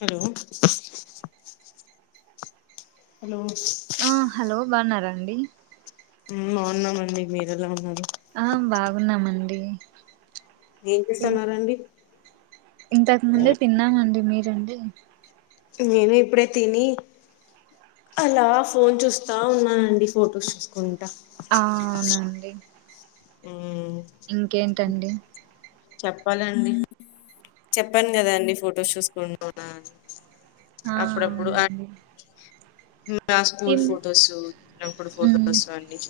Hello hello బన్నారాండి అవున్నానండి మీరెలా ఉన్నారు ఆ బాగున్నామండి ఏం చేస్తున్నారండి ఇంతకు ముందే తిన్నామండి మీరు ఇడి నేను ఇప్పుడే తిని అలా ఫోన్ చూస్తా ఉన్నానండి ఫొటోస్ చూసుకుం ఆ అవునండి మ్మ్ ఇంకేంటండి చెప్పాలండి చెప్పాను కదా అండి ఫొటోస్ చూసుకుంటా ఆ అప్పుడప్పుడు అవునండి ఇ స్కూల్ ఏం ఫొటోస్ చిన్నప్పుడు ఉమ్ ఫొటోస్ అన్ని చ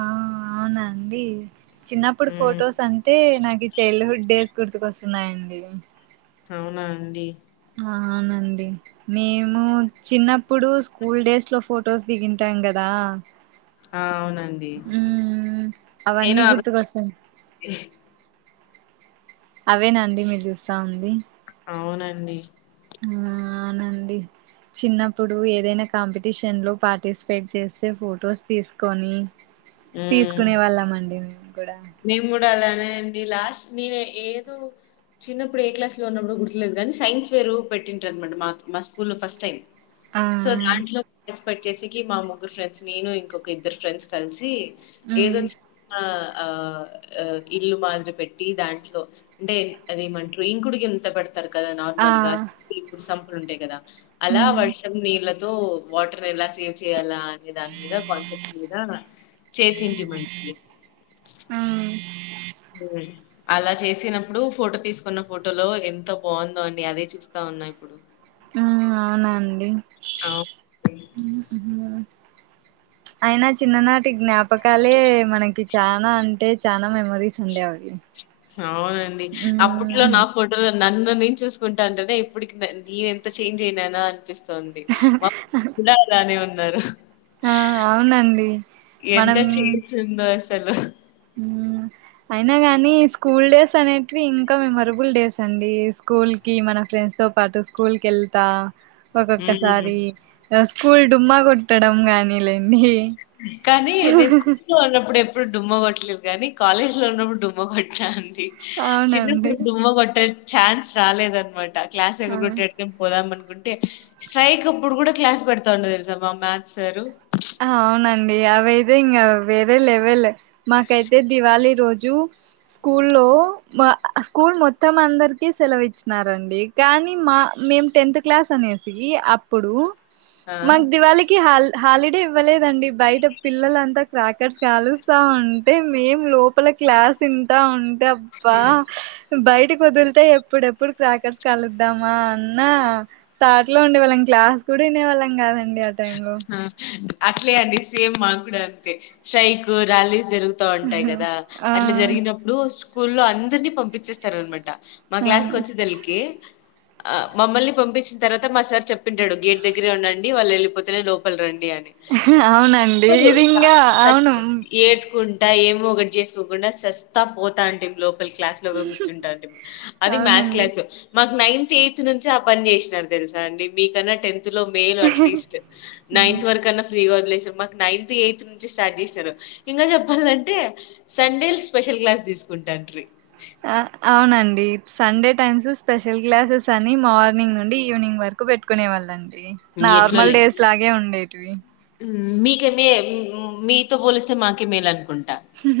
ఆ అవునండి చిన్నప్పుడు మ్మ్ ఫొటోస్ అంటే నాకు చైల్డ్ హుడ్ డేస్ గుర్తుకొస్తున్నాయండి అవునా అండి అవునండి మేము చిన్నప్పుడు స్కూల్ డేస్ లో ఫొటోస్ దిగింటాం కదా ఆ అవునండి ఉ నేను అవన్నీ అవి గుర్తుకొస్తాం అవేనండి మీరు చూస్తా ఉంది అవునండి ఆ అవునండి చిన్నప్పుడు ఏదైనా కాంపిటీషన్ లో పార్టిసిపేట్ చేస్తే ఫొటోస్ తీసుకొని మ్మ్ తీసుకునే వాళ్ళం అండి మేము కూడా మేము కూడా అలా అనేండి లాస్ట్ నేను ఏదో చిన్నప్పుడు ఏ క్లాస్ లో ఉన్నప్పుడు గుర్తులేదు కానీ సైన్స్ వేరు పెట్టింటారునమాట మా మా స్కూల్లో ఫస్ట్ టైం ఆ సో దాంట్లో పట్ట్ట చేేసికి మా ముగ్గురు ఫ్రెండ్స్ నేను ఇంకొక ఇద్దరు ఫ్రెండ్స్ కలిసి ఉమ్ ఏదచ్చ ఆ ఆ ఇల్లు మాదిరి పెట్టి దాంట్లో అంటే అదేమంటారు ఇంకుడుకి ఎంత పెడుతు తర్క ఆ నార్మల్ గా సంప ఉండే కదా అలా ఉమ్ వర్షం నీళ్ళదు వాటర్ ఎలా సేవ్ చేయాల అనే దాని మీద కాంటాక్ట్ మీద చేసింటి మనకి ఆ అలా చేసినప్పుడు ఫోటో తీసుకున్న ఫోటోలో ఎంత బాగుందో అని అదే చూస్తా ఉన్నా ఇప్పుడు ఆ అవునండి అవునండి. ఉహుం. అయినా చిన్ననాటి జ్ఞాపకాలే మనకి చాలనా అంటే చనా మెమరీస్ ఉండే అవి అవునండి అప్పట్లో ఉమ్ నా ఫోటో నన్ను నేను చూసుకుంటా అంటనే ఎ ఇప్పకకి నేను ఎంత చేంజ్ అయినా అనిపిస్తను ది మాలాని ఉ అ ఆ అవునండి మనం తెలో అయినా గాని స్కూల్ డేస్ అనేటివి ఇంకా మెమరబుల్ డేస్ అండి స్కూల్ కి మన ఫ్రెండ్స్ తో పాటు స్కూల్ కి వెళ్తా హ్మ్. ఒక్కొక్కసారి స్కూల్ డుమ్మా కొట్టడం గానీ లేండి కానీ నేను స్కూలో ఉన్నప్పుడు అప్పుడే ఇప్పుడు డుమ్మ కొట్టలేదు కానీ కాలేజ్ లో ఉన్నప్పుడు డుమ్మ కొట్టాలను చిన్న అవునండి మ్మ బట్టర్ న్స్ రాలేద అనమాట క్లాస్ ఆ ఎగారగొట్టి అట్నీ పోదమ అంటే స్ట్రైక్ అప్పుడు కూడా క్లాస్ పెడతా ఉండదు తెలుసామ్మా మ్యాథ్ సారు అవునా అండి అద ఇం వేరే లెవెల్ మాకైతే దివాళి రోజు ర స్కూ లో స్కూల్ మొత్తం అందరిక సెలవు ఇచ్చినారండి కానీ మా మేము టెన్త్ క్లాస్ అనేసి అప్పుడు ఆ! మగ దివాళికి హల్ హాలిడే ఇవ్వలేదండి బయట పిల్లలంతా క్రాకెట్స్ కలుస్తా ఉంటే మేం లోపల క్లాస్ తంటా ఉంట అబ్బా బయట వదులితే ఎప్పుడెప్పుడు క్రాకర్స్ కలుద్దామా అన్నా తాటలో ఉండేవాళ్ళం క్లాస్ కూడా వినేవాళ్ళం కాదండి ఆ టైం లో ఆ అట్లే అండి సేమ్ మాకుడు అంతే షైక్ ర్యాలీస్ జరుగు ఉంటాయి కదా అట్లా ఆ జరిగినప్పుడు స్కూ లో అందరినీ పంపించేస్తారు అనమాట మా ఆ క్లాస్ క వచ్చిదిలికి ఆ మమ్మల్ని పంపించిన తర్వాత మా సార్ చెప్పింటాడు గేట్ దగ్గరే ఉండండి వాళ్ళు వెళ్ళి పోతునే లోపల రండి డి అని అవునండి ఇది ఇంగా అవును ఏడుస్కున్ టా ఏమో ఒకటి చేసుకోకుండా శస్తా పోతాంటిమి లో క్లాస్ లోగా కూర్చుంటారండి అది మ్యాథ్ అవునండి క్లాస్ మాకు నైన్త్ ఎయిత్ నుంచి ఆ పని చేసినారు తెలుసా అండి మీకన్నా టెన్త్ లో మేయిలు అట్లీస్ట్ నైన్త్ వరకు అన్నా ఫ్రీగా వదిలేశారు మాకు నైన్త్ ఎయిత్ నుంచి స్టార్ట్ చేశారు ఇంకా చెప్పాలంటే సండే స్పెషల్ క్లాస్ తీసుకుంటాట్రి ఆ అవునండి సండే టైమ్స్ స్పెషల్ క్లాసెస్ అని మార్నింగ్ నుండి ఈవినింగ్ వరకు పెట్టుకునే వాళ్ళం.. డి నార్మల్ డేస్ లాగే ఉండేటివి ఉమ్ మీకే మే-మీతో పోలిస్తే మాకే మేలు అనుకొం ట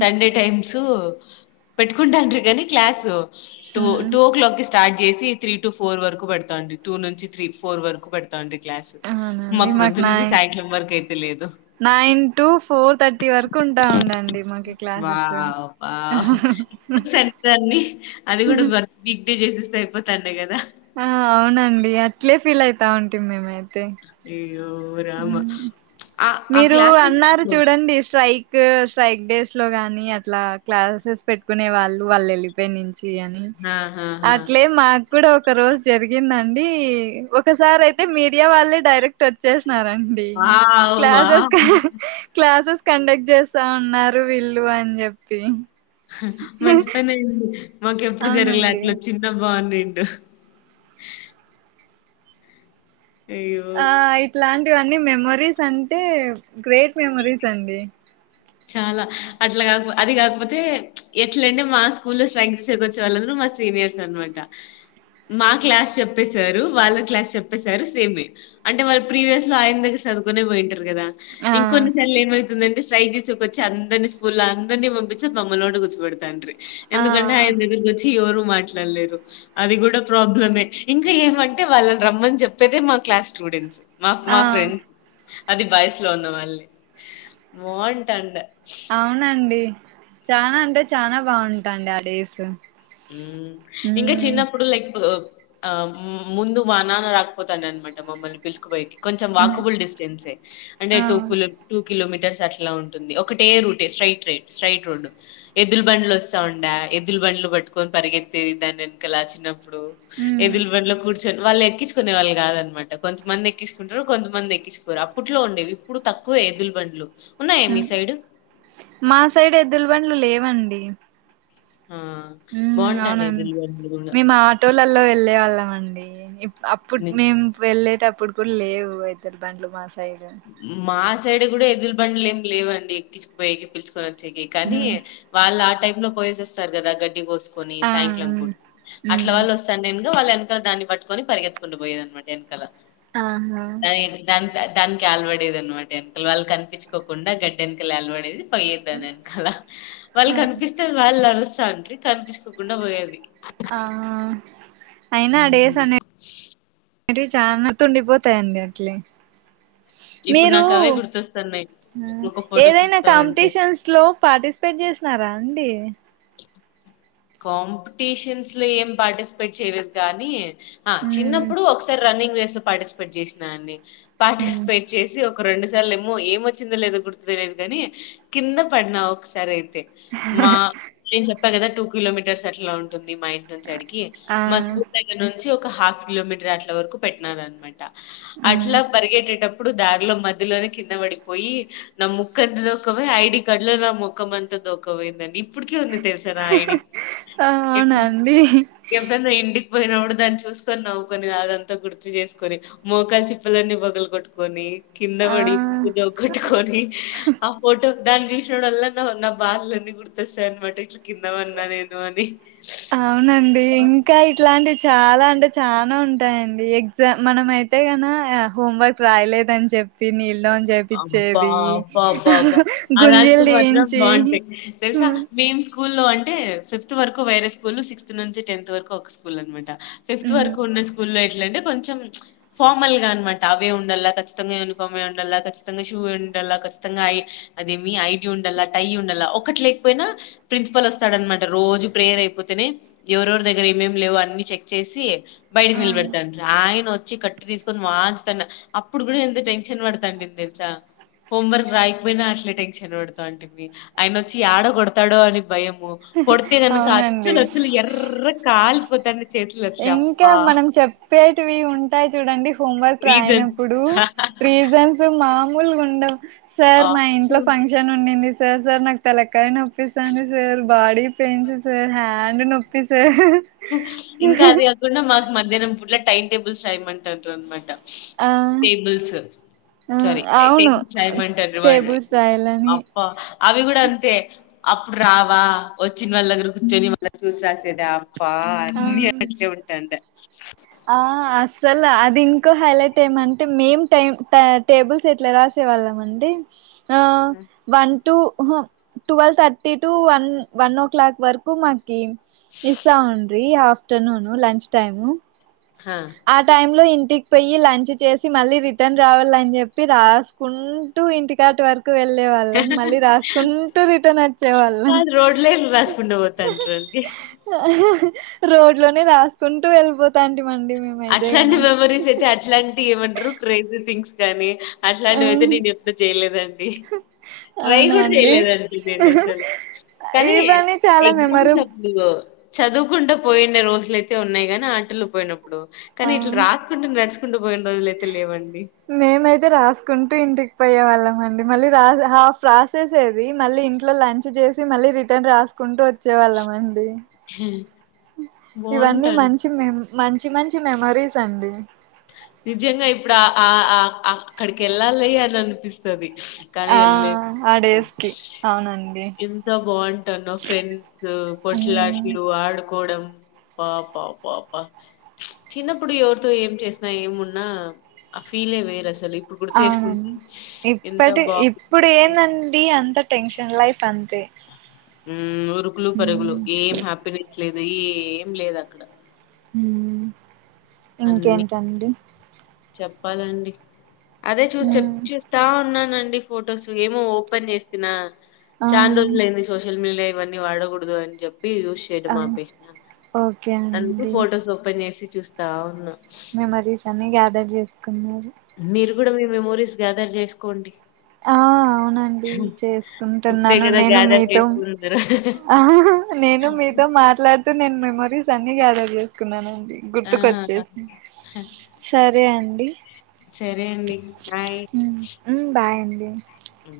సండే టైమ్ స్ పెట్టుకుంటాం ట్రీ కానీ క్లాసు టు హ్మ్ టు ఓ క్లాక్ కి సి స్టార్ట్ చేసి త్రీ టు ఫోర్ వరకు పెడతాండి టూ నుంచి త్రీ ఫోర్ వరకు పెడతా తాండి క్లాస్ అవునండి మాకు పొద్దు నై నుంచి సాయకాలం వరకు అయితే లేదు నైన్ టు ఫోర్ థర్టీ వరకు ఉంటా ఉండండి మాకి క్లాసెస్ వావ్ వావ్ సత్యాన్ని అది కూడా బర్బీ చేసెస్త అయిపోతాటాయి కదా ఆ అవునండి అట్లే ఫీల్ యితు తా టిమి మేమే తే అయ్యో రామ ఆ ఆ మీరు క్లాసెస్ అన్నారు చూడండి స్ట్రైక్ స్ట్రైక్ డేస్ లో గాని అట్లా క్లాసెస్ పెట్టుకునే వాళ్ళు వాళ్ళు వెళ్ళిపోయి నుంచి యని ఆహాహా అట్లే మాక్ కూడా ఒక రోజు జరిగిందండి ఒకసారి అయితే మీడియా వాళ్ళే డైరెక్ట్ వచ్చే న్నారండి వావ్ క్లాస్సేస్ కి వావ్ క్లాసెస్ కండక్ట్ చేస్తా ఉన్నారు వీళ్ళు అని చెప్పి ఊ ఆ మంచి పని అయింది మాకు ఎప్పుడు జరగలే అవునండి అట్లా వచ్చిన బాగుండేట్ డు ఆ ఇట్లా వన్నీ మెమరీస్ అంటే గ్రేట్ మెమరీస్ అండి చాలా అట్లా కాకపో అది కాకపోతే ఎట్లంటే మా స్కూల్ లో స్ట్రైక్ చేసేక వచ్చే వాళ్ళందరూ మా సీనియర్స్ అనమాట మా క్లాస్ చెప్పసారు వాళ్ళ క్లాస్ చెప్పసారు సేమే అంటే వాళ్ళ ప్రీవియస్ లో ఆయన దగ్గర చదువుకుొనే పోయింటారు కదా ఆ ఇంకొన్నిసార్లు ఏమై సైజు కొచ్చి అందరిని స్కూల్ అందరిని పంపిించి బమ్మల్లోండి కూర్చుెతానుీ ఆ ఎందుకంటే అయన దగ్గరకు వచ్చి ఎ మాట్లాడలేరు అది కూడా ప్రాబ్లమే ఇంకా ఏమంటే వాళ్ళని రమ్మని చెప్పేదే మా క్లాస్ స్టూడెంట్స్ మా ఆ మా ఫ్రెండ్స్ అది వయసులో ఉన్నా మళ్ళీ వా డి అవునండి చనా అంటే చనా బాగుంటాండి ఆ డేస్ ఉమ్ ఇంకా మ్మ్ చిన్నప్పుడు లైక్ ఆ ము ముందు మా నాన్న రాకపోతండ్య అన్మాట మమ్మల్ని పిలసుకుపోయేకి కొంచెం మ్మ్ వాకుబుల్ డిస్టెన్సే అంటే ఆ టూపులే టుప్ కిలోమీటర్స్ అట్లా ఉంటుంది ఒకటే route straight route straight route ఎద్దుల బండ్లు వస్తా ఉండడా ఎద్దు బండ్లు పట్టు పరిగెత్తందా నెన కా చిన్నప్ప ఇప్పుడు మ్మ్ ఎదులు బండ్లో కూర్చ వాళ్ళు ఎక్కించుకునే వాళ్ళు కాదనమాట కొంతమంది ఎక్కించుకుంటారు కొంతమంది ఎక్కించుకోరు అప్పట్లో ఉండేవి ఇప్పుడు తక్కువ ఎదులు బండ్లు ఉన్నాయా మీ ఉమ్ సైడు? మా సైడ్ ఎద్దుల బండ్లు లే వండి ఆ! ఉ అవును బావుంటాండే ఎద్దుల బండ్లు గూడా. మేము ఆటోలలో వెళ్ళే వాళ్ళం అన్ ఇప్పు అప్పుడు మీ మేము వెళ్ళేటప్పు ఇప్పుడు కూడా లేవు ఇతరు బండ్లు మా సైడ్ మా సైడు కూడా ఎదు ఇ బండ్లు ఏమి లేవండి ఎక్కించుపోయేకి పిలుచుకొని కానీ మ్మ్ వాళ్ళ ఆ టైప్ లో పో వస్తారు కదా గడ్ కోసుకొని ఆ సాయంక్లం మ్మ్ పుట్లా అట్ల మ్మ్ వళ్ళ వస్తాను నేను వాళ్ళ వెనక దాన్ని పట్టుొని పగెతుకుం పోయ అమాట వెనకాల ఆహా గట్టానికి అలవడేది అనమాట వెనకలు వాళ్ళు కనిపించుకోకుండా గడ్డ వెనకలు అలవడేది పోయేదని అనుకాల వాళ్ళు హా కనిపిస్తేది వాళ్ళు తండ్రి కనిపించకోకుండా పోయేది ఆహ హ మీరి చాలా త ఉండిపోతాయండి అట్లే ఇప్పుడు మీరు నాకు అవే గుర్తొస్తున్నాయి ఉమ్ ఒక ఫోటో ఏదైనా చూస్తా ఉంటే కాంపిటీషన్స్ లో పార్టిసిపేట్ చేసినారా అండి కంపిటిషన్స్ లో ఏం పార్టిసిపేట్ చేయలేదు కానీ హ మ్మ్ చిన్నప్పుడు ఒకసారి రన్నింగ్ వస్త పార్టిసిపేట్ చేసినాండి మ్మ్ పార్టిసిపేట్ చేసి ఒక ఒక రెండు సార్లు ఏమో ఏంచ్చిందో లేదో గుర్తు తెయదుగాని కింద పడినా ఒకసారి అయి మా చె పగ టూకు కిలోమీటర్స్ అట్లా ఉంటుంది మా ఇంటి నుంచి అడికి ఆ మా స్కూల్ దగ్గర నుంచి ఒక హాఫ్ కిలోమీటర్ అట్ల వరకు పెట్టినార అనమాట అట్ల మ్మ్ బర్గెట్టప్ప ఇప్పుడు దారిలో మధ్యలోనే కింద పడిపోయి నా ముక్క అంత దూమ ఐడి కార్డు లో నా ముఖం అంతా దూఖమైందండి ఇప్పటికే ఉంది తెలుసారా ఆ ఐడి ఆనండి విడికిపోయినప్పుడు దాన్ని చూసుకొని నవ్వుకొని అదంతా గుర్తు చేసుకొని మోకాలు చిప్పలన్నీ పొగలు కొట్టుకొని కింద ఆ పడి పూజ ఒ ఒకట్టుకోని ఆ ఫోటో దాని చూసినడం వల్ల నా నా బాలులన్నీ గుర్తొస్తాయి అనమాట ఇట్లా కంద మన్నది అవునండి ఇంకా ఇట్లా అండి చాలా అంటే చాలనా ఉంటాయండి ఎగ్జామ్ మనం అయితే కన హోంవర్క్ రాయలేదని చెప్పి నీళ అబ్బా అబ్బా అబ్బా అబ్బా అలాంటి గుంజీలు మాత్రం తీయించి బాగుంటాయి తెలుసా మ్మ్ మేం స్కూల్లో అంటే అంటే ఫిఫ్త్ వరకు వైరస్ స్కూల్ సిక్స్త్ నుంచి టెన్త్ వరకు ఒక స్కూల్ అనమాట ఫిఫ్త్ మ్మ్ వరకు ఉన్న స్కూల్ల్లో ఎట్లాలంటే కొంచెం ఫార్మల్ గా అనమాట అవే ఉండాల ఖచ్చితంగా యూనిఫామే ఉండాల చ్చి ఖచ్చితంగా షూ ఉండాల ఖచ్చితంగా అదేమి ఐటీ ఉండాల టై ఉండాల ఒకక్కటి లేకపోయినా ప్రిన్సిపల్ వస్తాడనమాట రోజు ప్రేయర్ అయిపోతేనే ఎవరెవరి దగ్గర ఏమేమి లేవు అని చెక్ చేసి బయట ఆ మీ నిల్ బర్తాంతా ఆయ వచ్చి కట్టి తీసుకొని మంచుతాను అప్పుడు కూడా ఎంత టెన్షన్ పడతాండి తె హోంవర్క్ రాయకపోయినా అట్లే టెన్షన్ పడతా అంటుంది ఆయన వచ్చి ఆడో కొడతాడో అని భయం కొడుతే క అవునండి అచ్చల్ అచ్చలు ఎర్ర కాాల కొ ఇంకా మనం చెప్పేటివి ఉంటాయి చూడండి హోంవర్క్ రీజన్స్ రాయనప్పుడు రీజన్స్ మా ముల్గుండ సార్ మా ఇంట్లో ఫంక్షన్ ఉండింది సార్ సార్ నాకు తలకై నో పిస్తాంది sir body pains sir hand నొప్పి సార్ స ఇంకా అది కాకుండా మాకు మధ్యాహ్నం పూట టైమ్ టేబుల్స్ రాయమంటారు అన్నమాట ఆ టేబుల్స్ ఆ సారీ అవును టేబుల్స్ రాయమంటారు టేబుల్స్ [inaudible] రాయాలని అప్ప అవి కూడా అంతే అప్పుడు రావా, వచ్చిన వాళ్ళ దగ్గర కూర్చొని వాళ్ళ చూసి రాసేదా బ ఆ అన్ని అట్లే ఉంటాండ అ ఆ అస్సలు అది ఇంకో హైలైట్ ఏమంటే మేం టైం టేబుల్స్ ఎట్లా రాసే వాళ్ళం అంటె ఆ one to twelve thirty to one one o'clock వరకు మా ఉమ్ ఇస్సాంమండ్రి ఆ ఆఫ్టర్నూన్ను లంచ్ టైము హా ఆ టై లో ఇన్ టికి పోయి లంచ్ చేసి మళ్ళీ రిటర్న్ రావాలని చెప్పి రాసుకుంటూ ఇంటికాటు వర్ వెళ్ళే వాళ్ళం మళ్ళీ రాసుకుంటూ రిటర్న్ వచ్చేవాళ్ళం వాళ్ళు రోడ్లే రాసుకుంట పోతాంటారు అండి రోడ్ లోనే రాసుకుంటూ వెళ్ళిపోతాంటి అట్లాంటి మెమరీస్ అయితే అట్లాంటివి ఏమంటారు క్రేజీ థింగ్స్ కానీ అట్లాంటివి అయితే నేను ఎప్పుడు చేయలేదండి. ట్రై అవునా కూడా అండి చేయలేదండి నేను అసలు ఈ కానీ, పని చాలా మెమరు ఎగ్జామ్స్ అప్పుడు చదువుకుండా పోయినా రోజులుయితే ఉన్నాయి గానీ, ఆటలు పోయినప్పుడు ఇప్పుడు ఆ కానీ ఇట్లా రాసుకుంటే నడుస్ కుంటు పోయిన రోజులైతే లేవండి. మేమైతే రాసుకుంటూ ఇంటికి పోయే వాళ్ళం అండి. మళ్ళీ రాస్ ఆ ప్రాసెస్ ఏది మళ్ళీ ఇంట్లో లంచ్ చేసి మళ్ళీ రిటర్న్ రాసుకుంటూ వచ్చేవాళ్ళమండి. ఇవన్నీ బావుంటాను. మంచి మేం మంచి మంచి మెమరీస్ అండి నిజంగా ఇప్పుడు ఆ అక్కడికి వెళ్ళాలి అని అనిపిస్తుది ఆ ఆ డేస్ కి అవునండి ఎంత బాగుంటాను ఫ్రెండ్స్ ఉమ్ కొట్లాట్లు ఆడుకోవడం పా పా పా పా చిన్నప్పుడు ఎవరితో ఏం చేసినా ఏమున్నా ఆ ఫీలే వేరు అసలు ఇప్పుడు గుర్తు చేసుకుంటే అవునండి ఎంత ఇప్పటి బాగుంది ఇప్పుడు ఏందండి అంత టెన్షన్ న్లై అంత ఉ పరుకులు పరుగులు ఏం హ్యాపీనెస్ లేదు అ ఏం లేదు అక్కడ హ అన్ని ఇంకేంటండి చెప్పాలండి అదే చూ చె ఉమ్ చూస్తా ఉన్నానం డి ఫొటోస్ ఏమో ఓపెన్ చేసిన ఆ చాన రోజ లేంది సోషల్ మీడియా ఇవన్నీ వాడకూడదు అని చెప్ప యూస్ చేయడ ఆ ఓకే అందుకు అండి ఫోటోస్ ఓపెన్ చేసి చూస్తావును మెమరీస్ అన్ని గ్యాదర్ చేస్త కది మీరు కూడా మీ మెమోరీస్ గ్యాదర్ చేసుకోండి ఆ అవునండి ఇప్పుడే చేసుకుంటున్నాను కదా నేను గ్యాదర్ మీతో చేసుకుందరు ఆ నేను మీతో మాట్లాడుతూ నను మెమోరీస్ అన్ని గ్యాదర్ చేసుకున్నానండి ఆ గుర్తుకొచ్చేసి సరే అండి అం సరే అండి నాయ్ ఉమ్ అ